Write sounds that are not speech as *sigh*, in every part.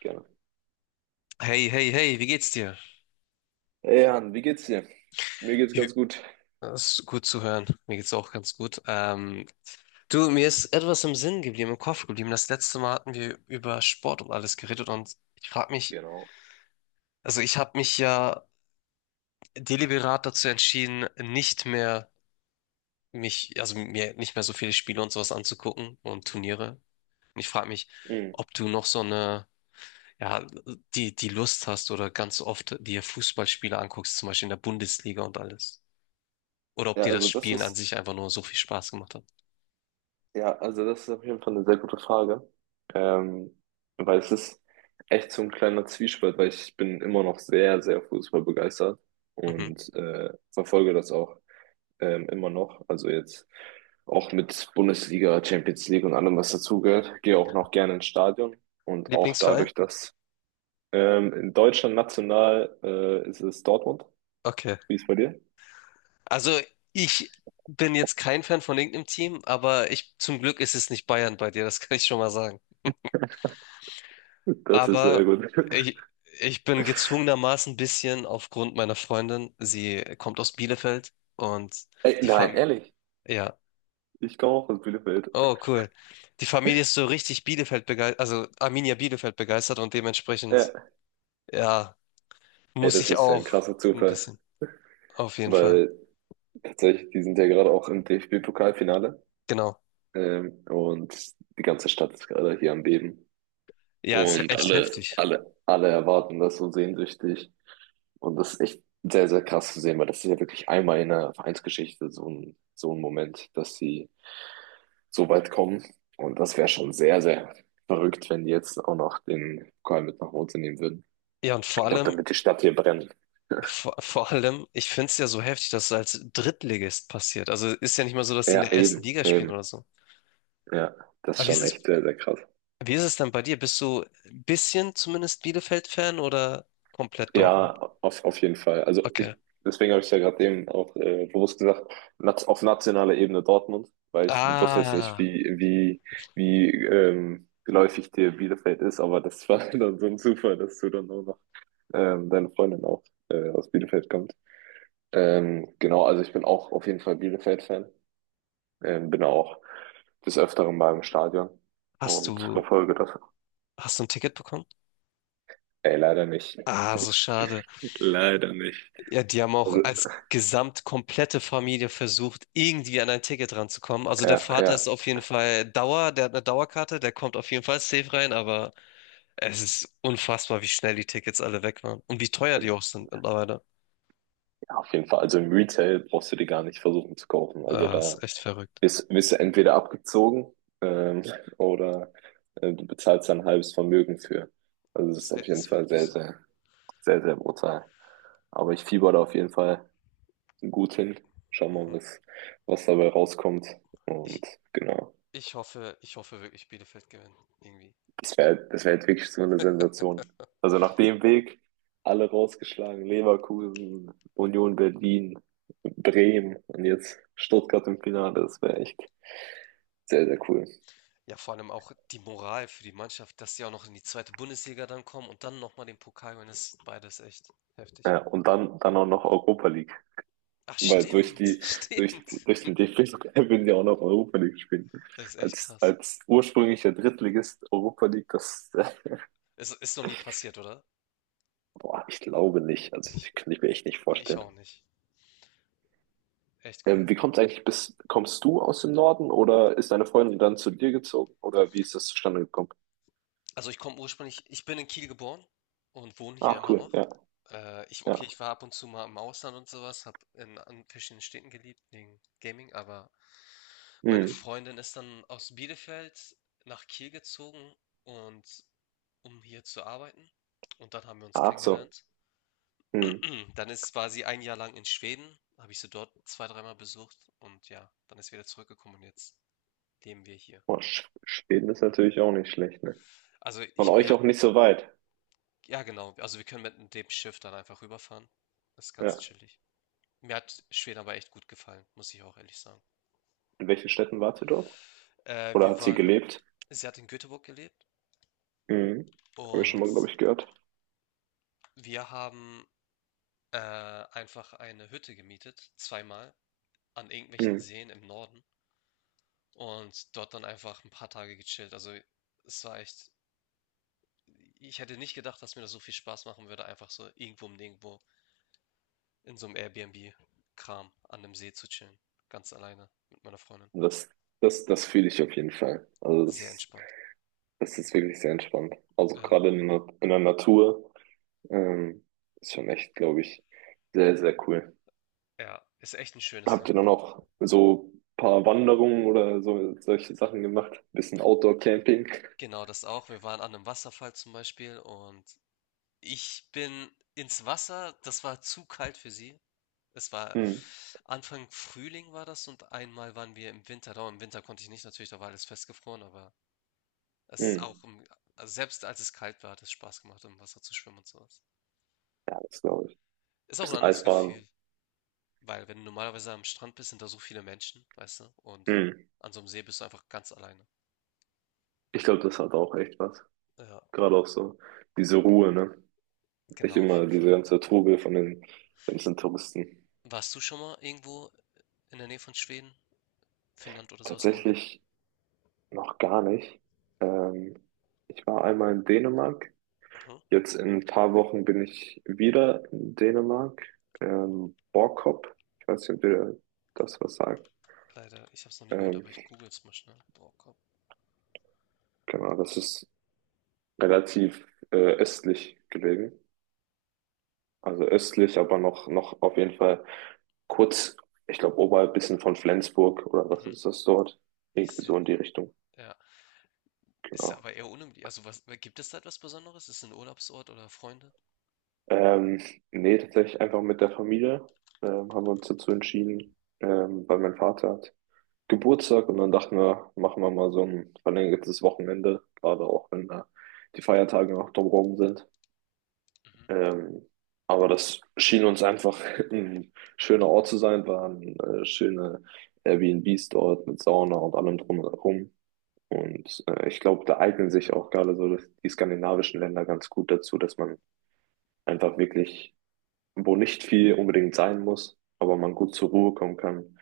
Gerne. Hey, hey, hey, wie geht's dir? Hey Jan, wie geht's dir? Mir geht's Wie- ganz gut. Das ist gut zu hören. Mir geht's auch ganz gut. Du, mir ist etwas im Sinn geblieben, im Kopf geblieben. Das letzte Mal hatten wir über Sport und alles geredet und ich frage mich, Genau. also ich habe mich ja deliberat dazu entschieden, nicht mehr also mir nicht mehr so viele Spiele und sowas anzugucken und Turniere. Und ich frage mich, Hm. ob du noch so eine, ja, die Lust hast oder ganz oft dir Fußballspiele anguckst, zum Beispiel in der Bundesliga und alles. Oder ob Ja, dir das also das Spielen an ist, sich einfach nur so viel Spaß gemacht hat. ja, also das ist auf jeden Fall eine sehr gute Frage. Ähm, weil es ist echt so ein kleiner Zwiespalt, weil ich bin immer noch sehr, sehr Fußball begeistert Mhm. und verfolge das auch immer noch. Also jetzt auch mit Bundesliga, Champions League und allem, was dazugehört. Gehe auch noch gerne ins Stadion und auch Lieblingsverein? dadurch, dass in Deutschland national ist es Dortmund. Okay. Wie ist es bei dir? Also ich bin jetzt kein Fan von irgendeinem Team, aber ich, zum Glück ist es nicht Bayern bei dir, das *laughs* kann ich schon mal sagen. Das ist sehr Aber gut. *laughs* ich, ich bin gezwungenermaßen ein bisschen aufgrund meiner Freundin. Sie kommt aus Bielefeld und Ey, die nein, Familie, ehrlich, ja, ich komme auch aus Bielefeld. oh cool. Die Familie ist so richtig Bielefeld begeistert, also Arminia Bielefeld begeistert und dementsprechend, Ja. ja, Ey, muss das ich ist ja ein auch krasser ein Zufall, bisschen, auf jeden Fall. weil tatsächlich, die sind ja gerade auch im DFB-Pokalfinale, Genau. Und die ganze Stadt ist gerade hier am Beben. Ja, ist ja Und echt heftig. Alle erwarten das so sehnsüchtig. Und das ist echt sehr, sehr krass zu sehen, weil das ist ja wirklich einmal in der Vereinsgeschichte so ein Moment, dass sie so weit kommen. Und das wäre schon sehr, sehr verrückt, wenn die jetzt auch noch den Pokal mit nach Hause nehmen würden. Ja, und vor Ich glaube, allem, dann wird die Stadt hier brennen. *laughs* vor allem, ich finde es ja so heftig, dass es als Drittligist passiert. Also ist ja nicht mal so, dass die in Ja, der ersten eben, Liga spielen eben. oder so. Ja, das ist Aber schon echt sehr, sehr krass. wie ist es dann bei dir? Bist du ein bisschen zumindest Bielefeld-Fan oder komplett Dortmund? Ja, auf jeden Fall. Okay. Deswegen habe ich ja gerade eben auch bewusst gesagt, nat auf nationaler Ebene Dortmund, weil ich wusste jetzt nicht, Ah, wie geläufig dir Bielefeld ist, aber das war *laughs* dann so ein Zufall, dass du dann auch noch deine Freundin auch aus Bielefeld kommt. Genau, also ich bin auch auf jeden Fall Bielefeld-Fan, bin auch des Öfteren mal im Stadion hast und du, verfolge das. hast du ein Ticket bekommen? Ey, leider nicht. Ah, so schade. Leider nicht. Ja, die haben auch Also, als gesamt komplette Familie versucht, irgendwie an ein Ticket ranzukommen. Also der ja, Vater ja. ist auf jeden Fall Dauer, der hat eine Dauerkarte, der kommt auf jeden Fall safe rein, aber es ist unfassbar, wie schnell die Tickets alle weg waren und wie teuer die auch sind mittlerweile. Ja, auf jeden Fall. Also im Retail brauchst du die gar nicht versuchen zu kaufen. Also Ah, da ist echt verrückt. Bist du entweder abgezogen ähm, oder du bezahlst da ein halbes Vermögen für. Also es ist auf jeden Ist Fall wirklich so. Sehr, sehr brutal. Aber ich fieber da auf jeden Fall gut hin. Schau mal, Mhm. Was dabei rauskommt. Ich, Und genau. Ich hoffe, ich hoffe wirklich, Bielefeld gewinnt irgendwie. Das wär jetzt wirklich so eine Sensation. Also nach dem Weg alle rausgeschlagen, Leverkusen, Union Berlin, Bremen und jetzt Stuttgart im Finale. Das wäre echt sehr, sehr cool. Ja, vor allem auch die Moral für die Mannschaft, dass sie auch noch in die zweite Bundesliga dann kommen und dann nochmal den Pokal gewinnen, das ist beides echt heftig. Ja, und dann auch noch Europa League. Ach, Weil stimmt, *laughs* stimmt. durch den DFB-Pokal würden *laughs* die auch noch Europa League spielen. Das ist echt krass. Als ursprünglicher Drittligist Europa League, das, *laughs* Es ist noch nie passiert, oder? boah, ich glaube nicht. Also, Ich, ich kann ich mir echt nicht Ich vorstellen. auch nicht. Echt cool. Wie kommt's eigentlich bis, kommst du aus dem Norden oder ist deine Freundin dann zu dir gezogen oder wie ist das zustande gekommen? Also ich komme ursprünglich, ich bin in Kiel geboren und wohne hier Ach immer noch. cool, ja, ja. Okay, ich war ab und zu mal im Ausland und sowas, habe an verschiedenen Städten gelebt, wegen Gaming, aber meine Hm. Freundin ist dann aus Bielefeld nach Kiel gezogen und um hier zu arbeiten. Und dann haben wir uns Ach so. kennengelernt. Hm. *clears throat* Dann war sie ein Jahr lang in Schweden, habe ich sie dort zwei, dreimal besucht und ja, dann ist sie wieder zurückgekommen und jetzt leben wir hier. Boah, Sch- Schweden ist natürlich auch nicht schlecht, ne? Also Von ich euch auch merke, nicht so weit. ja, genau. Also wir können mit dem Schiff dann einfach rüberfahren. Das ist ganz Ja. chillig. Mir hat Schweden aber echt gut gefallen, muss ich auch ehrlich sagen. In welchen Städten wart ihr dort? Äh, Oder wir hat sie waren, gelebt? Sie hat in Göteborg gelebt Hm. Habe ich schon und mal, glaube ich, gehört. wir haben einfach eine Hütte gemietet, zweimal, an irgendwelchen Hm. Seen im Norden und dort dann einfach ein paar Tage gechillt. Also es war echt, ich hätte nicht gedacht, dass mir das so viel Spaß machen würde, einfach so irgendwo im Nirgendwo in so einem Airbnb-Kram an einem See zu chillen, ganz alleine mit meiner Freundin. Und Das, Das fühle ich auf jeden Fall. Also Sehr das, entspannt. das ist wirklich sehr entspannt. Also Ja, gerade in der Natur ähm, ist schon echt, glaube ich, sehr, sehr cool. ja, ist echt ein schönes Habt Land. ihr dann auch so ein paar Wanderungen oder so solche Sachen gemacht? Bisschen Outdoor-Camping? Genau, das auch. Wir waren an einem Wasserfall zum Beispiel und ich bin ins Wasser. Das war zu kalt für sie. Es war Hm, Anfang Frühling war das und einmal waren wir im Winter da. Im Winter konnte ich nicht natürlich, da war alles festgefroren, aber es ist auch hm. im also selbst als es kalt war, hat es Spaß gemacht, im Wasser zu schwimmen und so was. Ja, das glaube ich. Ist auch ein Bisschen anderes Eisbaden. Gefühl, weil wenn du normalerweise am Strand bist, sind da so viele Menschen, weißt du, und Hm. an so einem See bist du einfach ganz alleine. Ich glaube, das hat auch echt was. Ja, Gerade auch so diese Ruhe, ne? Nicht genau, auf immer jeden diese Fall. ganze Trubel von den ganzen Touristen. Warst du schon mal irgendwo in der Nähe von Schweden, Finnland oder sowas im Urlaub? Tatsächlich noch gar nicht. Ähm, ich war einmal in Dänemark. Aha. Jetzt in ein paar Wochen bin ich wieder in Dänemark. Borkop. Ich weiß nicht, ob ihr das was sagt. Leider, ich hab's noch nie gehört, Ähm, aber ich google es mal schnell. Boah, komm. Genau, das ist relativ östlich gelegen. Also östlich, aber noch auf jeden Fall kurz, ich glaube, oberhalb bisschen von Flensburg oder was Mhm. ist das dort? Ich Irgendwie sehe, so in die Richtung, ja. Ist genau. aber eher unüblich. Also, was, gibt es da etwas Besonderes? Ist es ein Urlaubsort oder Freunde? Ähm, nee, tatsächlich einfach mit der Familie haben wir uns dazu entschieden, weil mein Vater hat Geburtstag und dann dachten wir, machen wir mal so ein verlängertes Wochenende, gerade auch wenn da die Feiertage noch drumherum sind. Mhm. Ähm, aber das schien uns einfach *laughs* ein schöner Ort zu sein, waren schöne Airbnbs dort mit Sauna und allem drum und herum. Und ich glaube, da eignen sich auch gerade die skandinavischen Länder ganz gut dazu, dass man einfach wirklich, wo nicht viel unbedingt sein muss, aber man gut zur Ruhe kommen kann,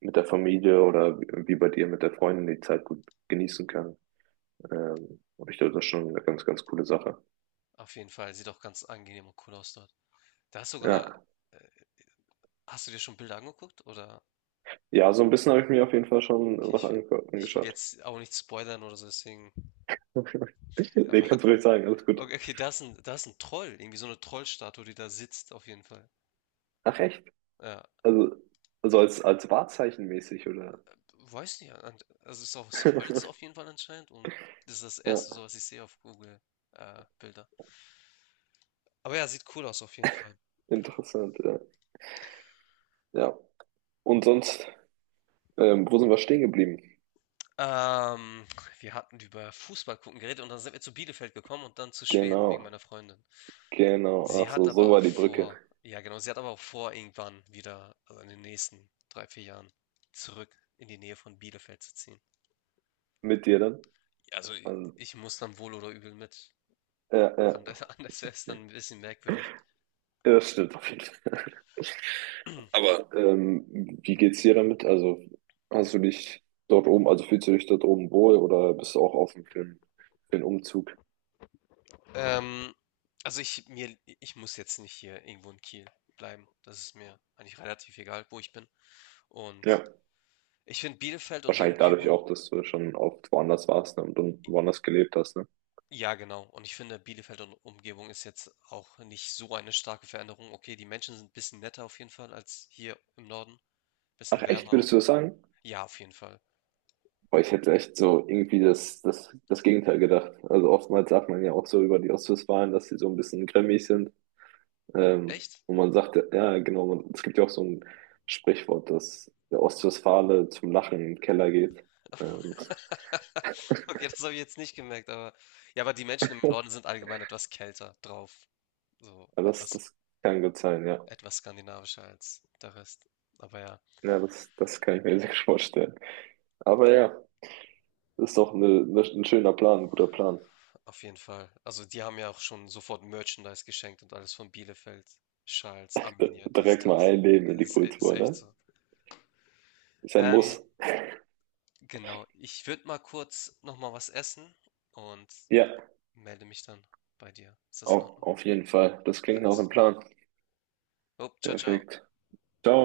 mit der Familie oder wie bei dir mit der Freundin die Zeit gut genießen kann. Und ich glaube, das ist schon eine ganz, ganz coole Sache. Auf jeden Fall, sieht auch ganz angenehm und cool aus dort. Da hast sogar, Ja. äh, Hast du dir schon Bilder angeguckt? Ja, so ein bisschen habe ich mir auf jeden Fall schon Okay, was ange ich will angeschaut. jetzt auch nicht spoilern oder so, deswegen. *laughs* *laughs* Nee, Aber kannst du ruhig sagen, alles gut. okay, okay, da ist 'n Troll, irgendwie so eine Trollstatue, die da sitzt auf jeden Fall. Ach echt? Ja, Also, als Wahrzeichen mäßig, oder? weiß nicht, an also, ist aus Holz auf *laughs* jeden Fall anscheinend und das ist das erste Ja, so was ich sehe auf Google, Bilder. Aber ja, sieht cool aus auf jeden Fall. interessant, ja. Ja. Und sonst, wo sind wir stehen geblieben? Ähm, Wir hatten über Fußball gucken geredet und dann sind wir zu Bielefeld gekommen und dann zu Schweden wegen Genau, meiner Freundin. genau. Ach so, so war die Brücke. Sie hat aber auch vor, irgendwann wieder, also, in den nächsten 3 4 Jahren zurück in die Nähe von Bielefeld zu ziehen. Mit dir dann? Ja, also, i Also, ich muss dann wohl oder übel mit. Ja, *laughs* anders wäre es dann ein bisschen merkwürdig. das stimmt auf jeden Fall. *laughs* *clears throat* Aber wie geht's dir damit? Also, hast du dich dort oben, also fühlst du dich dort oben wohl oder bist du auch offen für, für den Umzug? Ähm, also ich muss jetzt nicht hier irgendwo in Kiel bleiben. Das ist mir eigentlich relativ egal, wo ich bin. Und Ja. ich finde Bielefeld und die Wahrscheinlich dadurch Umgebung, auch, dass du schon oft woanders warst, ne, und dann woanders gelebt hast, ne? ja genau. Und ich finde Bielefeld und Umgebung ist jetzt auch nicht so eine starke Veränderung. Okay, die Menschen sind ein bisschen netter auf jeden Fall als hier im Norden. Ach Bisschen echt, wärmer würdest du auch. das sagen? Ja, auf jeden Fall. Boah, ich hätte echt so irgendwie das Gegenteil gedacht. Also oftmals sagt man ja auch so über die Ostwestfalen, dass sie so ein bisschen grimmig sind. Ähm, Echt? und man sagt, ja, ja, genau, man, es gibt ja auch so ein Sprichwort, dass der Ostwestfale zum Lachen in den Keller geht. Ähm, *laughs* Okay, das habe ich jetzt nicht gemerkt, aber ja, aber die Menschen im Norden sind allgemein etwas kälter drauf. So ja, das, etwas, das kann gut sein, ja. etwas skandinavischer als der Rest. Aber ja, Ja, das, das kann ich mir *laughs* sehr gut vorstellen. Aber ja, ist doch ein schöner Plan, ein guter Plan. auf jeden Fall. Also die haben ja auch schon sofort Merchandise geschenkt und alles von Bielefeld, Schals, D- Arminia, dies, Direkt mal das. einleben in die Ist Kultur, echt ne? so. Ist ein Ähm, Muss. genau. Ich würde mal kurz nochmal was essen und Ja, melde mich dann bei dir. Ist das in Ordnung? auf jeden Fall. Das klingt nach Alles einem klar. Plan. Upp, ciao, ciao. Perfekt. Ciao.